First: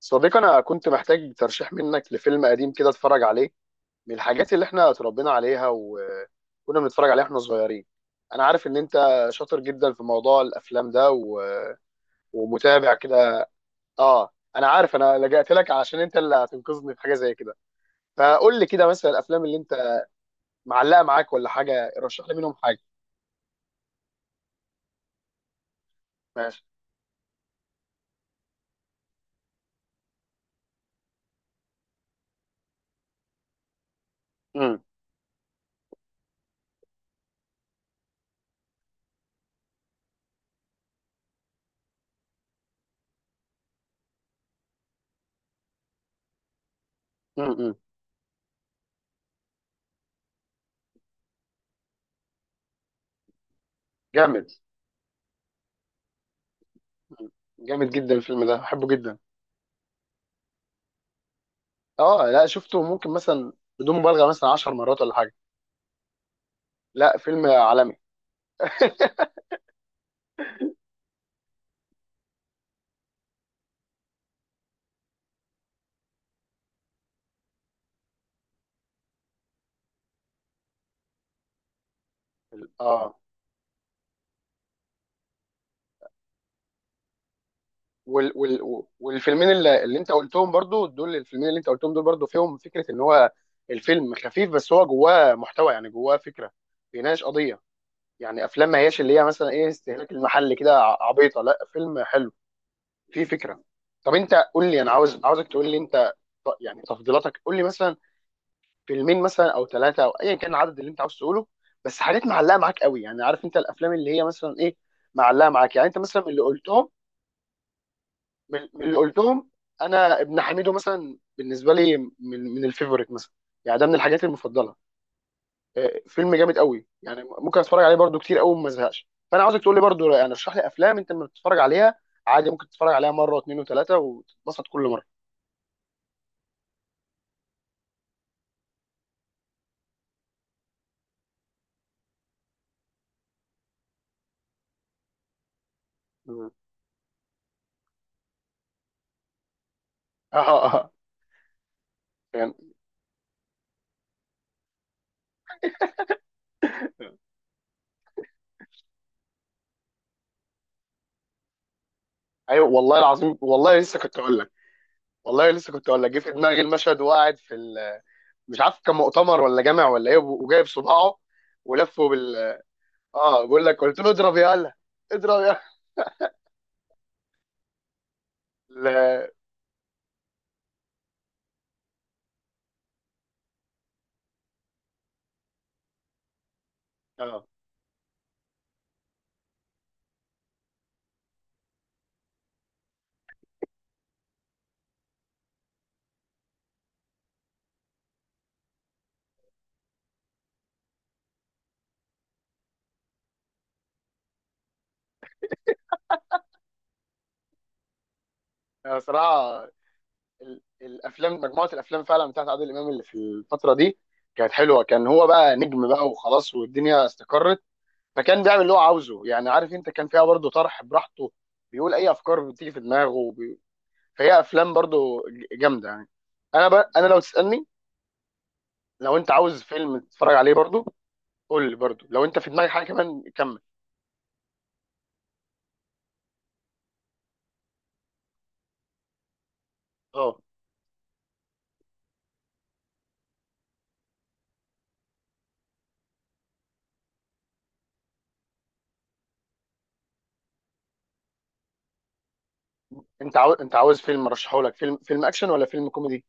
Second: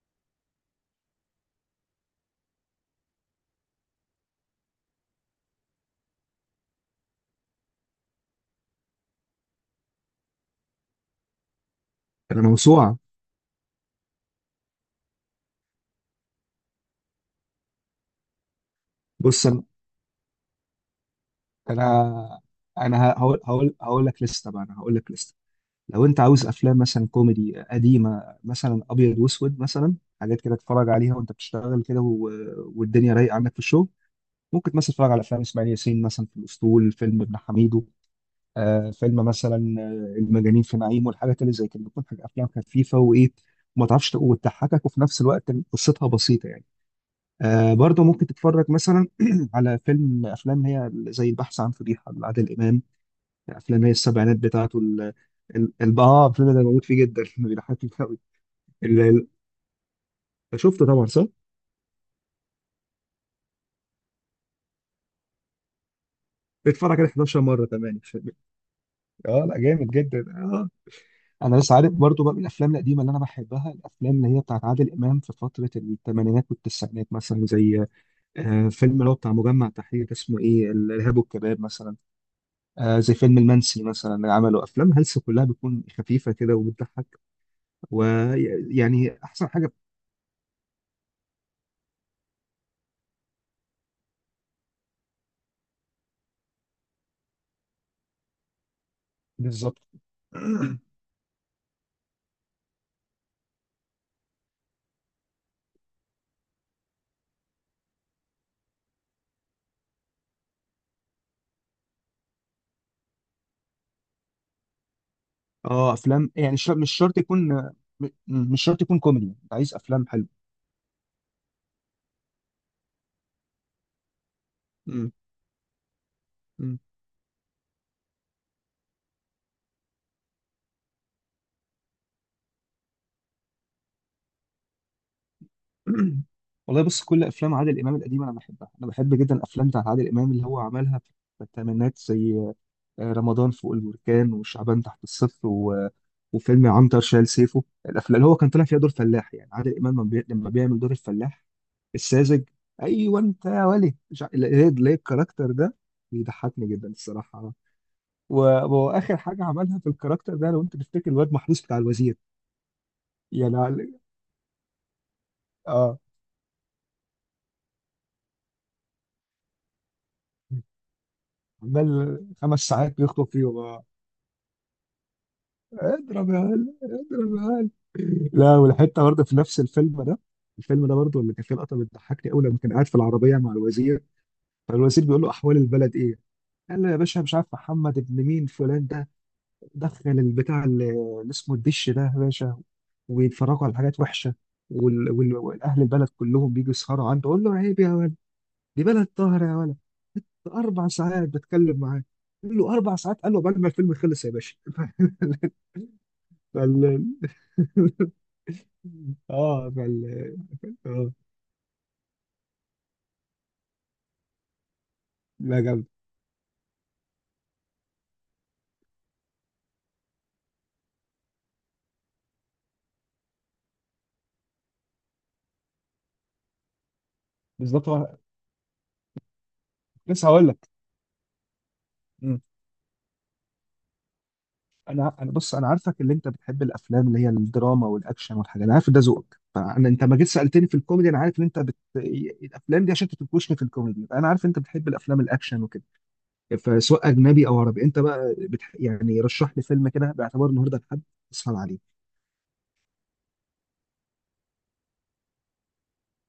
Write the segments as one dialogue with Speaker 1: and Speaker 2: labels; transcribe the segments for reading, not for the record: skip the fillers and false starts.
Speaker 1: صديقي، انا كنت محتاج ترشيح منك لفيلم قديم كده اتفرج عليه، من الحاجات اللي احنا اتربينا عليها وكنا بنتفرج عليها احنا صغيرين. انا عارف ان انت شاطر جدا في موضوع الافلام ده و...
Speaker 2: انا
Speaker 1: ومتابع
Speaker 2: موسوعه.
Speaker 1: كده. اه، انا عارف انا لجأت لك عشان انت اللي هتنقذني في حاجه زي كده. فقول لي كده مثلا الافلام
Speaker 2: بص،
Speaker 1: اللي انت معلقه معاك ولا حاجه، رشح لي
Speaker 2: انا
Speaker 1: منهم حاجه.
Speaker 2: انا هقول لك لسته بقى. انا هقول لك لسته. لو انت عاوز
Speaker 1: ماشي.
Speaker 2: افلام مثلا كوميدي قديمه، مثلا ابيض واسود مثلا، حاجات كده تتفرج عليها وانت بتشتغل كده والدنيا رايقه عندك في الشغل، ممكن
Speaker 1: امم
Speaker 2: مثلا تتفرج على افلام اسماعيل ياسين، مثلا في الاسطول، فيلم ابن حميدو، فيلم مثلا المجانين في نعيم، والحاجات اللي زي كده بتكون افلام خفيفه وايه، وما تعرفش وتضحكك، وفي نفس الوقت قصتها بسيطه يعني.
Speaker 1: امم
Speaker 2: برضه ممكن تتفرج مثلا على افلام هي زي البحث عن فضيحه لعادل امام، افلام هي السبعينات
Speaker 1: جامد.
Speaker 2: بتاعته، الفيلم ده بموت فيه جدا
Speaker 1: مم. جامد
Speaker 2: بيضحكني
Speaker 1: جدا
Speaker 2: قوي.
Speaker 1: الفيلم ده، بحبه
Speaker 2: ال...
Speaker 1: جدا.
Speaker 2: ال- شفته طبعا، صح؟
Speaker 1: اه لا شفته، ممكن مثلا بدون مبالغه مثلا 10 مرات ولا حاجه.
Speaker 2: اتفرج عليه
Speaker 1: لا
Speaker 2: 11
Speaker 1: فيلم
Speaker 2: مره
Speaker 1: عالمي.
Speaker 2: كمان الفيلم. اه، لا، جامد جدا، اه. انا بس عارف برضه بقى من الافلام القديمه اللي انا بحبها، الافلام اللي هي بتاعت عادل امام في فتره الثمانينات والتسعينات، مثلا زي فيلم اللي هو بتاع مجمع تحرير، اسمه ايه، الارهاب والكباب مثلا،
Speaker 1: اه.
Speaker 2: زي فيلم المنسي مثلا، اللي عمله افلام هلس كلها بتكون خفيفه كده وبتضحك،
Speaker 1: وال وال
Speaker 2: ويعني احسن
Speaker 1: والفيلمين
Speaker 2: حاجه.
Speaker 1: اللي انت قلتهم برضو دول، الفيلمين اللي انت قلتهم دول برضو فيهم فكره ان هو الفيلم خفيف بس هو جواه محتوى، يعني جواه فكره، بيناقش قضيه. يعني افلام ما هياش اللي هي مثلا ايه،
Speaker 2: بالظبط.
Speaker 1: استهلاك المحل كده عبيطه، لا فيلم حلو فيه فكره. طب انت قول لي، انا عاوزك تقول لي انت، يعني تفضيلاتك، قول لي مثلا فيلمين مثلا او ثلاثه او ايا كان العدد اللي انت عاوز تقوله، بس حاجات معلقه معاك قوي. يعني عارف انت الافلام اللي هي مثلا ايه معلقه معاك، يعني
Speaker 2: اه،
Speaker 1: انت مثلا من
Speaker 2: افلام
Speaker 1: اللي
Speaker 2: يعني،
Speaker 1: قلتهم،
Speaker 2: مش شرط يكون،
Speaker 1: من
Speaker 2: مش
Speaker 1: من
Speaker 2: شرط
Speaker 1: اللي
Speaker 2: يكون كوميدي،
Speaker 1: قلتهم؟
Speaker 2: انت عايز افلام
Speaker 1: انا
Speaker 2: حلوه.
Speaker 1: ابن حميدو مثلا بالنسبه لي من من الفيفوريت مثلا، يعني ده من الحاجات المفضله.
Speaker 2: مم.
Speaker 1: آه، فيلم جامد
Speaker 2: مم.
Speaker 1: قوي، يعني ممكن اتفرج عليه برضو كتير قوي وما ازهقش. فانا عاوزك تقول لي برضو، يعني اشرح لي افلام انت لما بتتفرج عليها عادي ممكن تتفرج عليها مره واثنين وثلاثه وتتبسط كل مره.
Speaker 2: والله بص، كل افلام عادل امام القديمه انا بحبها. انا بحب جدا الافلام بتاعت عادل امام اللي هو عملها في الثمانينات، زي رمضان فوق البركان، وشعبان تحت الصفر،
Speaker 1: مم.
Speaker 2: وفيلم عنتر شال سيفه، الافلام اللي هو كان طالع فيها دور فلاح، يعني عادل امام لما
Speaker 1: اه،
Speaker 2: لما
Speaker 1: اه،
Speaker 2: بيعمل دور
Speaker 1: آه.
Speaker 2: الفلاح الساذج.
Speaker 1: يعني
Speaker 2: ايوه، انت يا ولي مش ليه ليه الكاركتر ده بيضحكني جدا الصراحه، و... واخر حاجه عملها في الكاركتر ده لو انت تفتكر الواد محروس بتاع الوزير.
Speaker 1: ايوه والله العظيم،
Speaker 2: يعني
Speaker 1: والله لسه
Speaker 2: عل-
Speaker 1: كنت اقول لك، والله لسه كنت
Speaker 2: اه
Speaker 1: اقول لك جه في دماغي المشهد، وقاعد في ال... مش عارف كان مؤتمر ولا جامع ولا ايه، وجايب صباعه ولفه
Speaker 2: عمال
Speaker 1: بال.
Speaker 2: 5 ساعات بيخطب
Speaker 1: اه،
Speaker 2: فيهم.
Speaker 1: بقول لك، قلت له اضرب يا هلا، اضرب يا.
Speaker 2: اضرب يا هلا، اضرب يا هلا. لا، والحته برضه
Speaker 1: لا.
Speaker 2: في نفس الفيلم ده. الفيلم ده برضه اللي كان فيه لقطه بتضحكني قوي لما كان قاعد في العربيه مع الوزير، فالوزير بيقول له احوال البلد ايه؟ قال له يا باشا، مش عارف
Speaker 1: اه.
Speaker 2: محمد ابن مين فلان ده دخل البتاع اللي اسمه الدش ده يا باشا، ويتفرجوا على حاجات وحشه، والاهل البلد كلهم بيجوا يسهروا عنده. قول له عيب يا ولد، دي بلد طاهره يا ولد، ده 4 ساعات بتكلم معاه. قال له 4 ساعات؟ قال له بعد ما الفيلم خلص يا باشا فال...
Speaker 1: انا صراحه
Speaker 2: اه فال... اه،
Speaker 1: الافلام، مجموعه الافلام فعلا بتاعت عادل امام اللي في الفتره دي كانت حلوه. كان هو بقى
Speaker 2: لا، جامد.
Speaker 1: نجم بقى وخلاص، والدنيا استقرت، فكان بيعمل اللي هو عاوزه. يعني عارف انت، كان فيها برضه طرح براحته، بيقول اي افكار بتيجي في دماغه وبي... فهي افلام برضه جامده يعني. انا لو تسالني،
Speaker 2: بالظبط.
Speaker 1: لو انت عاوز فيلم
Speaker 2: لسه
Speaker 1: تتفرج
Speaker 2: هقول
Speaker 1: عليه
Speaker 2: لك.
Speaker 1: برضه، قول لي برضه لو انت
Speaker 2: مم.
Speaker 1: في دماغك حاجه كمان كمل.
Speaker 2: انا، بص، انا عارفك، اللي انت بتحب الافلام اللي هي الدراما والاكشن والحاجات، انا عارف ده ذوقك، فانا انت ما جيت
Speaker 1: اه.
Speaker 2: سالتني في الكوميدي، انا عارف ان انت الافلام دي عشان تنكشني في الكوميدي، انا عارف انت بتحب الافلام الاكشن وكده، فسواء اجنبي او عربي انت بقى يعني رشح لي فيلم كده باعتبار النهارده لحد اسهل عليه.
Speaker 1: انت عاوز، فيلم ارشحه لك، فيلم اكشن ولا فيلم كوميدي؟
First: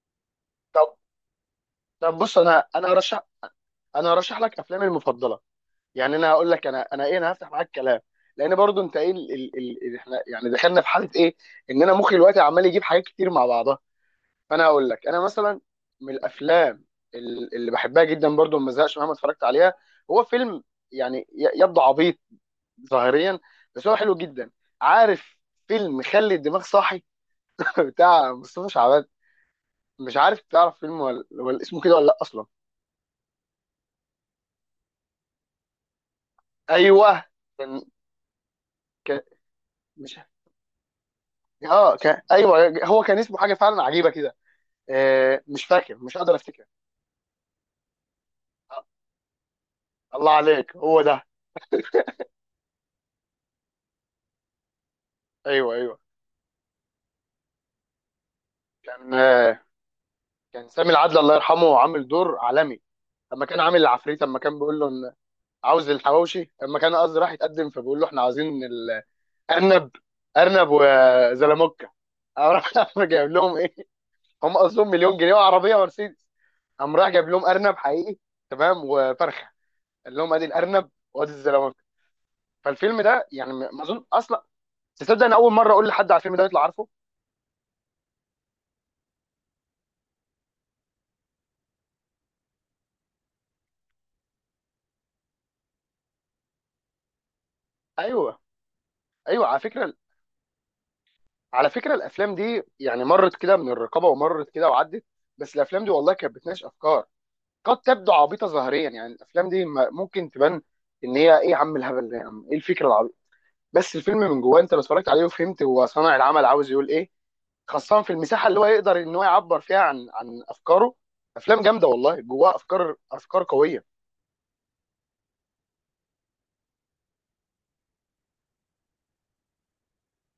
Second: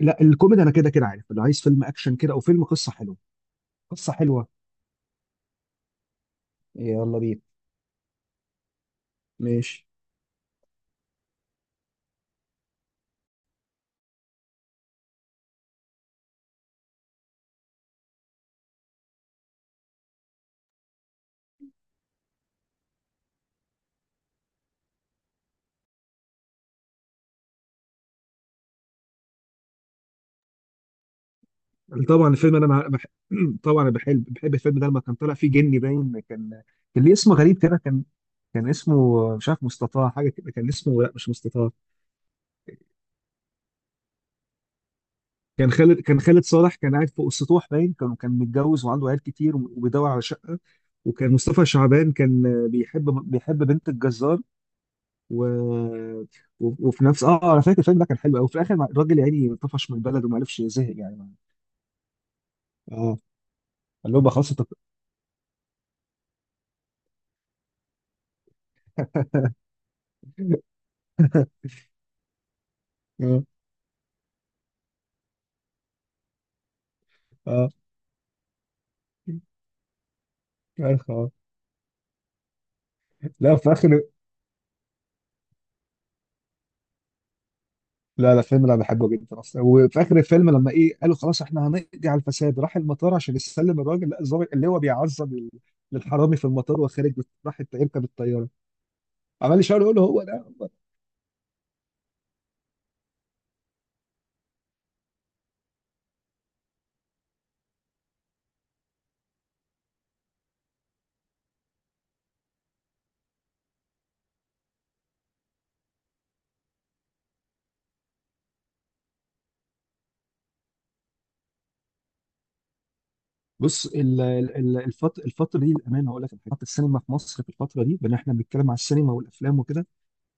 Speaker 2: لا، الكوميدي انا كده
Speaker 1: طب.
Speaker 2: كده عارف، اللي عايز فيلم
Speaker 1: طب
Speaker 2: اكشن كده،
Speaker 1: بص،
Speaker 2: او فيلم قصه حلوه،
Speaker 1: انا
Speaker 2: قصه
Speaker 1: هرشح
Speaker 2: حلوه.
Speaker 1: لك افلامي المفضله. يعني انا هقول لك،
Speaker 2: يلا
Speaker 1: انا
Speaker 2: بينا.
Speaker 1: هفتح معاك كلام، لان برضو انت ايه ال... ال...
Speaker 2: ماشي.
Speaker 1: ال... احنا يعني دخلنا في حاله ايه، ان انا مخي دلوقتي عمال يجيب حاجات كتير مع بعضها. فانا هقول لك انا مثلا من الافلام اللي بحبها جدا برضو ما زهقش مهما اتفرجت عليها هو فيلم، يعني يبدو عبيط ظاهريا بس هو حلو جدا، عارف، فيلم خلي الدماغ صاحي بتاع مصطفى شعبان. مش عارف تعرف فيلم ولا اسمه كده ولا لا
Speaker 2: طبعا
Speaker 1: اصلا.
Speaker 2: الفيلم، طبعا أنا بحب الفيلم ده لما كان طالع فيه جني، باين كان كان ليه
Speaker 1: ايوه.
Speaker 2: اسم غريب كده،
Speaker 1: كان
Speaker 2: كان
Speaker 1: ك...
Speaker 2: اسمه، مش عارف، مستطاع،
Speaker 1: مش
Speaker 2: حاجه كده، كان اسمه، لا مش مستطاع.
Speaker 1: اه كان ايوه، هو كان اسمه حاجه فعلا عجيبه كده. آه مش فاكر، مش
Speaker 2: كان
Speaker 1: قادر
Speaker 2: خالد
Speaker 1: افتكر.
Speaker 2: صالح كان قاعد فوق السطوح، باين كان
Speaker 1: آه،
Speaker 2: متجوز وعنده عيال كتير وبيدور على
Speaker 1: الله
Speaker 2: شقه،
Speaker 1: عليك هو ده.
Speaker 2: وكان مصطفى شعبان كان بيحب بنت الجزار، و...
Speaker 1: ايوه، ايوه،
Speaker 2: وفي نفس اه انا فاكر الفيلم ده كان حلو قوي، وفي الاخر
Speaker 1: كان
Speaker 2: الراجل يعني
Speaker 1: آه،
Speaker 2: طفش من البلد وما عرفش
Speaker 1: كان سامي
Speaker 2: يزهق
Speaker 1: العدل
Speaker 2: يعني.
Speaker 1: الله يرحمه عامل دور عالمي
Speaker 2: اه،
Speaker 1: لما كان عامل
Speaker 2: قال
Speaker 1: العفريت.
Speaker 2: له بقى
Speaker 1: لما
Speaker 2: خلاص
Speaker 1: كان بيقول له ان عاوز الحواوشي، لما كان قصدي راح يتقدم فبيقول له احنا عاوزين الارنب، ارنب وزلموكه. قام راح جايب
Speaker 2: اه
Speaker 1: لهم ايه؟ هم قصدهم مليون جنيه وعربيه ومرسيدس، قام راح جايب لهم
Speaker 2: اه
Speaker 1: ارنب حقيقي تمام وفرخه، قال لهم ادي الارنب وادي
Speaker 2: عارف.
Speaker 1: الزلموكه. فالفيلم ده يعني
Speaker 2: لا،
Speaker 1: ما
Speaker 2: في
Speaker 1: ما
Speaker 2: اخر،
Speaker 1: اظن اصلا، تصدق انا اول مره اقول لحد على الفيلم ده يطلع عارفه.
Speaker 2: لا لا، فيلم انا بحبه جدا اصلا، وفي اخر الفيلم لما ايه قالوا خلاص احنا هنقضي على الفساد، راح المطار عشان يسلم الراجل، لا الظابط اللي هو بيعذب الحرامي في المطار، وخارج يركب
Speaker 1: ايوه،
Speaker 2: الطياره
Speaker 1: ايوه. على
Speaker 2: عمال يشاور
Speaker 1: فكره،
Speaker 2: يقول له هو ده.
Speaker 1: على فكره الافلام دي يعني مرت كده من الرقابه ومرت كده وعدت، بس الافلام دي والله كانت بتناقش افكار. قد تبدو عبيطه ظاهريا، يعني الافلام دي ممكن تبان ان هي ايه يا عم الهبل ده، يا عم ايه الفكره العبيطه، بس الفيلم من جواه انت لو اتفرجت عليه وفهمت هو صانع العمل عاوز يقول ايه، خاصه في المساحه اللي هو يقدر ان هو يعبر فيها عن افكاره. افلام جامده والله جواها افكار قويه.
Speaker 2: بص، الفتره دي الامانه هقول لك، الحاجات، السينما في مصر في الفتره دي، بان احنا بنتكلم على السينما والافلام وكده،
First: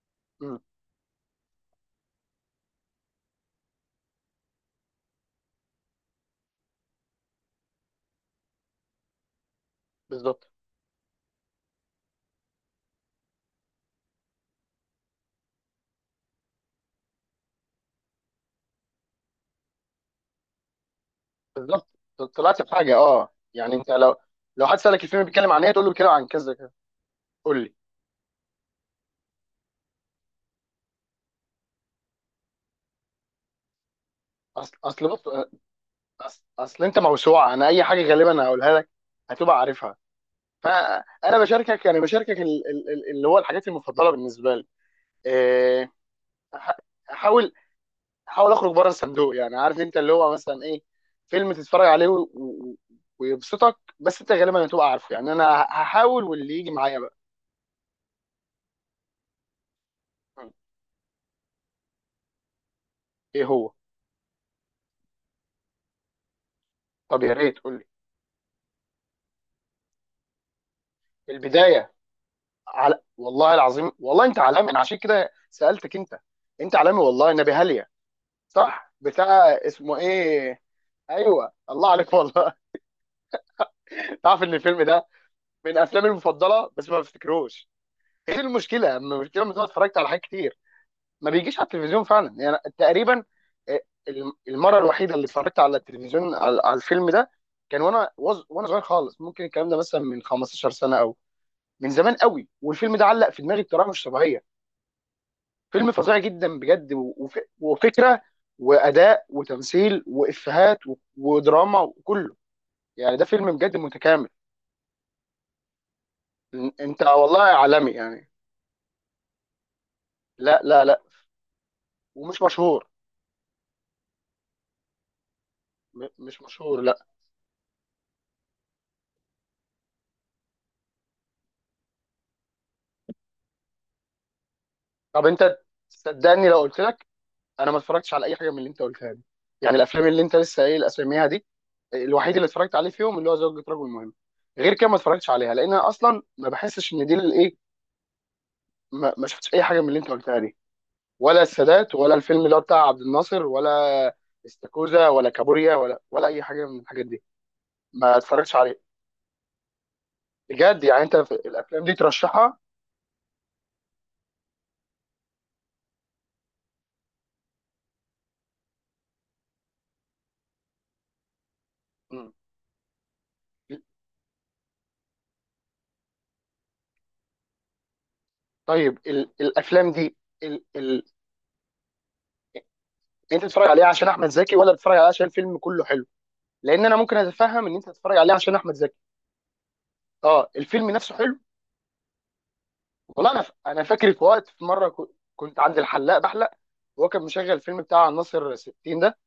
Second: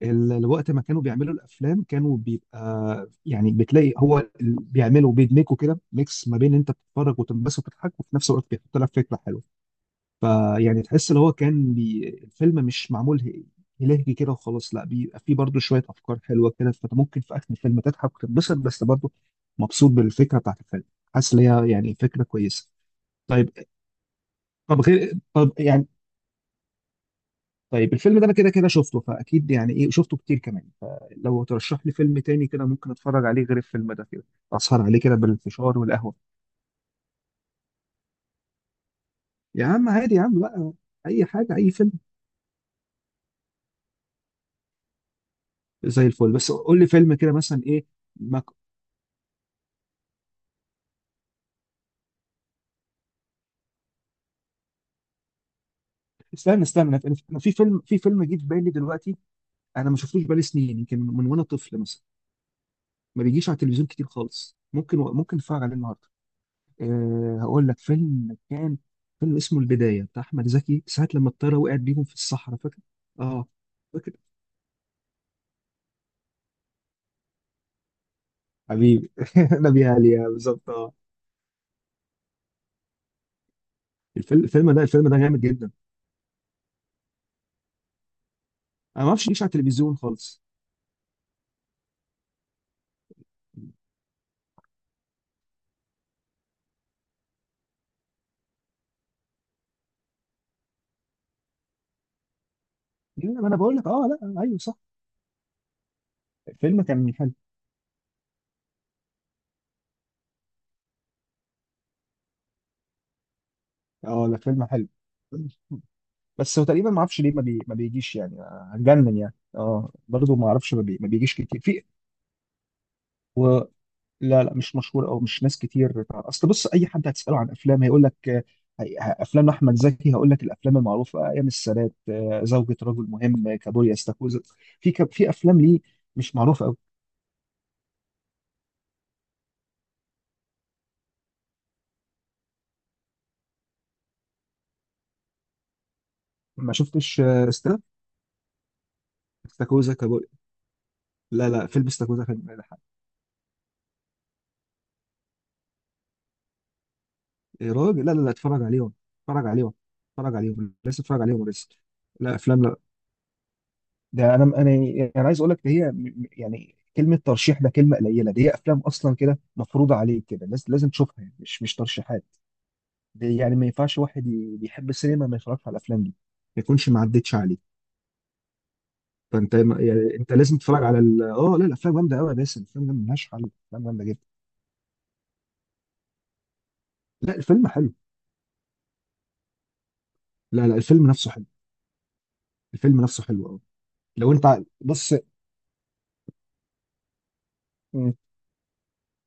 Speaker 1: امم
Speaker 2: الوقت ما كانوا بيعملوا الافلام كانوا بيبقى، يعني بتلاقي هو بيعملوا، بيدمجوا كده ميكس ما بين انت بتتفرج وتنبسط وتضحك، وفي نفس الوقت بيحط لك فكره حلوه،
Speaker 1: بالظبط.
Speaker 2: فيعني تحس اللي هو كان الفيلم مش معمول هلهجي كده وخلاص، لا بيبقى فيه برضه شوية أفكار حلوة كده، فأنت ممكن في آخر الفيلم تضحك وتتبسط، بس برضه مبسوط بالفكرة بتاعت الفيلم، حاسس إن هي
Speaker 1: بالظبط،
Speaker 2: يعني فكرة
Speaker 1: طلعت
Speaker 2: كويسة.
Speaker 1: بحاجه. اه،
Speaker 2: طيب.
Speaker 1: يعني انت لو، لو حد
Speaker 2: طب
Speaker 1: سالك
Speaker 2: غير
Speaker 1: الفيلم بيتكلم
Speaker 2: طب
Speaker 1: عن ايه تقول
Speaker 2: يعني
Speaker 1: له بيتكلم عن كذا كذا. قول لي،
Speaker 2: طيب، الفيلم ده أنا كده كده شفته، فأكيد يعني إيه، شفته كتير كمان، فلو ترشح لي فيلم تاني كده ممكن أتفرج عليه غير الفيلم ده كده،
Speaker 1: اصل
Speaker 2: أسهر عليه
Speaker 1: اصل
Speaker 2: كده
Speaker 1: بص،
Speaker 2: بالفشار والقهوة.
Speaker 1: أصل انت موسوعه، انا اي حاجه غالبا هقولها لك هتبقى
Speaker 2: يا عم
Speaker 1: عارفها،
Speaker 2: عادي يا عم بقى، أي
Speaker 1: فانا
Speaker 2: حاجة، أي
Speaker 1: بشاركك،
Speaker 2: فيلم،
Speaker 1: يعني بشاركك ال... ال... ال... اللي هو الحاجات المفضله بالنسبه لي. إيه،
Speaker 2: زي الفل، بس
Speaker 1: أح-
Speaker 2: قول لي فيلم كده
Speaker 1: احاول،
Speaker 2: مثلا إيه.
Speaker 1: احاول اخرج بره الصندوق. يعني عارف انت اللي هو مثلا ايه، فيلم تتفرج عليه ويبسطك، بس انت غالبا هتبقى عارفه. يعني انا هحاول واللي
Speaker 2: استنى
Speaker 1: يجي
Speaker 2: استنى،
Speaker 1: معايا
Speaker 2: أنا
Speaker 1: بقى.
Speaker 2: في أنا في فيلم في فيلم جه في بالي دلوقتي، انا ما شفتوش بقالي سنين، يمكن من وانا طفل مثلا، ما
Speaker 1: ايه
Speaker 2: بيجيش على
Speaker 1: هو؟
Speaker 2: التلفزيون كتير خالص، ممكن اتفرج عليه النهارده.
Speaker 1: طب يا
Speaker 2: أه،
Speaker 1: ريت
Speaker 2: هقول
Speaker 1: قول
Speaker 2: لك.
Speaker 1: لي.
Speaker 2: فيلم اسمه البدايه، بتاع احمد زكي، ساعه لما الطياره وقعت
Speaker 1: البدايه؟
Speaker 2: بيهم في الصحراء، فاكر؟
Speaker 1: على،
Speaker 2: اه.
Speaker 1: والله العظيم
Speaker 2: فاكر.
Speaker 1: والله انت عالمي، انا عشان كده سالتك انت، انت عالمي والله نبي هاليا. صح
Speaker 2: حبيبي.
Speaker 1: بتاع
Speaker 2: نبي
Speaker 1: اسمه
Speaker 2: علي،
Speaker 1: ايه.
Speaker 2: بالظبط، اه.
Speaker 1: ايوه الله عليك والله. تعرف ان الفيلم ده
Speaker 2: الفيلم ده جامد جدا.
Speaker 1: من افلامي المفضله بس ما بفتكروش؟ ايه المشكله،
Speaker 2: انا ما
Speaker 1: اما
Speaker 2: اعرفش يجيش
Speaker 1: المشكله
Speaker 2: على
Speaker 1: ان انا
Speaker 2: التلفزيون
Speaker 1: اتفرجت على حاجات
Speaker 2: خالص.
Speaker 1: كتير ما بيجيش على التلفزيون فعلا يعني تقريبا. اه، المره الوحيده اللي اتفرجت على التلفزيون على الفيلم ده كان وانا وانا صغير خالص، ممكن الكلام ده مثلا من 15 سنه او من زمان قوي، والفيلم ده علق
Speaker 2: لا،
Speaker 1: في
Speaker 2: ما انا
Speaker 1: دماغي
Speaker 2: بقول لك.
Speaker 1: بطريقه مش
Speaker 2: اه، لا،
Speaker 1: طبيعيه.
Speaker 2: ايوه، صح.
Speaker 1: فيلم فظيع جدا
Speaker 2: الفيلم
Speaker 1: بجد،
Speaker 2: كان حلو،
Speaker 1: وفكره واداء وتمثيل وافيهات ودراما وكله. يعني ده فيلم بجد
Speaker 2: اه،
Speaker 1: متكامل.
Speaker 2: لا فيلم حلو، بس هو تقريبا ما
Speaker 1: انت
Speaker 2: اعرفش ليه
Speaker 1: والله
Speaker 2: ما
Speaker 1: عالمي
Speaker 2: بيجيش
Speaker 1: يعني،
Speaker 2: يعني، هتجنن يعني، اه، برضه ما
Speaker 1: لا
Speaker 2: اعرفش
Speaker 1: لا لا،
Speaker 2: ما بيجيش كتير
Speaker 1: ومش مشهور.
Speaker 2: و... لا لا، مش مشهور، او مش ناس كتير
Speaker 1: مش
Speaker 2: اصل بص،
Speaker 1: مشهور
Speaker 2: اي
Speaker 1: لا.
Speaker 2: حد هتساله عن افلام هيقول لك، افلام احمد زكي، هقول لك الافلام المعروفه، ايام السادات، زوجة رجل مهم، كابوريا، استاكوزا،
Speaker 1: طب
Speaker 2: في
Speaker 1: انت،
Speaker 2: افلام ليه مش
Speaker 1: صدقني لو
Speaker 2: معروفه قوي.
Speaker 1: قلت لك انا ما اتفرجتش على اي حاجه من اللي انت قلتها دي، يعني الافلام اللي انت لسه قايل اساميها دي، الوحيد اللي اتفرجت عليه فيهم اللي هو زوجة رجل مهم، غير كده ما اتفرجتش عليها، لان انا اصلا ما
Speaker 2: ما
Speaker 1: بحسش ان دي
Speaker 2: شفتش.
Speaker 1: الايه. ما شفتش اي حاجه من
Speaker 2: استاكوزا،
Speaker 1: اللي انت
Speaker 2: كابوريا.
Speaker 1: قلتها دي، ولا
Speaker 2: لا لا، فيلم
Speaker 1: السادات، ولا
Speaker 2: استاكوزا
Speaker 1: الفيلم
Speaker 2: كان،
Speaker 1: اللي هو بتاع عبد الناصر، ولا استاكوزا ولا كابوريا ولا اي حاجه من الحاجات دي،
Speaker 2: يا راجل، لا
Speaker 1: ما
Speaker 2: لا لا،
Speaker 1: اتفرجتش
Speaker 2: اتفرج
Speaker 1: عليه.
Speaker 2: عليهم، اتفرج عليهم، اتفرج عليهم
Speaker 1: بجد
Speaker 2: لسه،
Speaker 1: يعني انت
Speaker 2: اتفرج
Speaker 1: في
Speaker 2: عليهم لسه.
Speaker 1: الافلام دي
Speaker 2: لا،
Speaker 1: ترشحها؟
Speaker 2: افلام، ده انا، يعني، انا عايز اقول لك ده هي يعني كلمه ترشيح ده كلمه قليله، دي هي افلام اصلا كده مفروضه عليك كده، الناس لازم تشوفها يعني، مش ترشيحات
Speaker 1: مم.
Speaker 2: دي، يعني ما ينفعش واحد بيحب السينما ما يتفرجش على الافلام دي، ما يكونش ما عدتش عليه.
Speaker 1: طيب ال...
Speaker 2: فانت
Speaker 1: الافلام
Speaker 2: يعني
Speaker 1: دي
Speaker 2: انت لازم
Speaker 1: ال...
Speaker 2: تتفرج على
Speaker 1: ال...
Speaker 2: لا، الافلام جامده قوي يا باسم، الافلام جامده ملهاش حل،
Speaker 1: انت تتفرج
Speaker 2: الافلام
Speaker 1: عليها
Speaker 2: جامده
Speaker 1: عشان
Speaker 2: جدا.
Speaker 1: احمد زكي ولا تتفرج عليها عشان الفيلم كله حلو؟ لان انا ممكن
Speaker 2: لا، الفيلم
Speaker 1: اتفهم ان انت
Speaker 2: حلو.
Speaker 1: تتفرج عليها عشان احمد زكي. اه
Speaker 2: لا لا،
Speaker 1: الفيلم
Speaker 2: الفيلم
Speaker 1: نفسه
Speaker 2: نفسه
Speaker 1: حلو.
Speaker 2: حلو، الفيلم نفسه
Speaker 1: والله انا
Speaker 2: حلو،
Speaker 1: ف...
Speaker 2: اه.
Speaker 1: انا فاكر في
Speaker 2: لو انت
Speaker 1: وقت في مره ك...
Speaker 2: بص،
Speaker 1: كنت عند الحلاق بحلق، وهو كان مشغل الفيلم بتاع
Speaker 2: م،
Speaker 1: ناصر 60 ده.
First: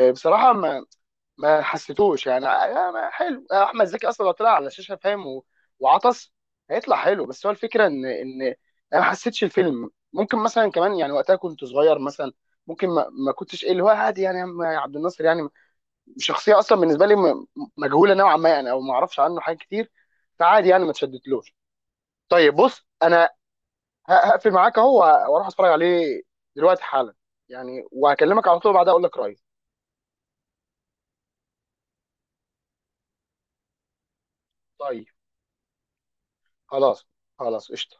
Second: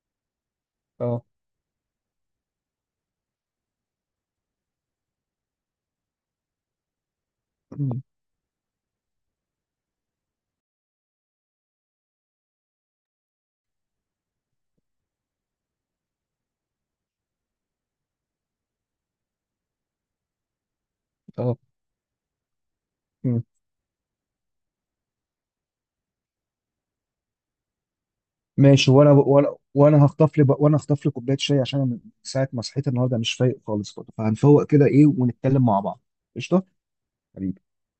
Speaker 1: آه، بصراحه
Speaker 2: اه
Speaker 1: ما حسيتوش يعني. آه، آه، ما حلو. آه، احمد زكي اصلا لو طلع على الشاشه فاهم و- وعطس هيطلع حلو، بس هو الفكره
Speaker 2: م،
Speaker 1: ان انا ما حسيتش الفيلم. ممكن مثلا كمان، يعني وقتها كنت صغير مثلا، ممكن ما كنتش ايه اللي هو عادي، يعني يا عم عبد الناصر يعني شخصيه اصلا بالنسبه لي مجهوله نوعا ما، يعني او ما اعرفش عنه حاجات كتير، فعادي يعني ما اتشدتلوش.
Speaker 2: اه
Speaker 1: طيب بص انا هقفل معاك اهو واروح اتفرج عليه دلوقتي حالا، يعني وهكلمك على طول بعدها
Speaker 2: ماشي.
Speaker 1: اقول
Speaker 2: وانا
Speaker 1: لك رايي.
Speaker 2: وانا وانا هخطف لي كوبايه شاي، عشان أنا من ساعه ما صحيت النهارده مش فايق خالص برضه، فهنفوق كده
Speaker 1: طيب.
Speaker 2: ايه ونتكلم مع بعض. قشطه.
Speaker 1: خلاص.
Speaker 2: حبيبي.
Speaker 1: قشطة.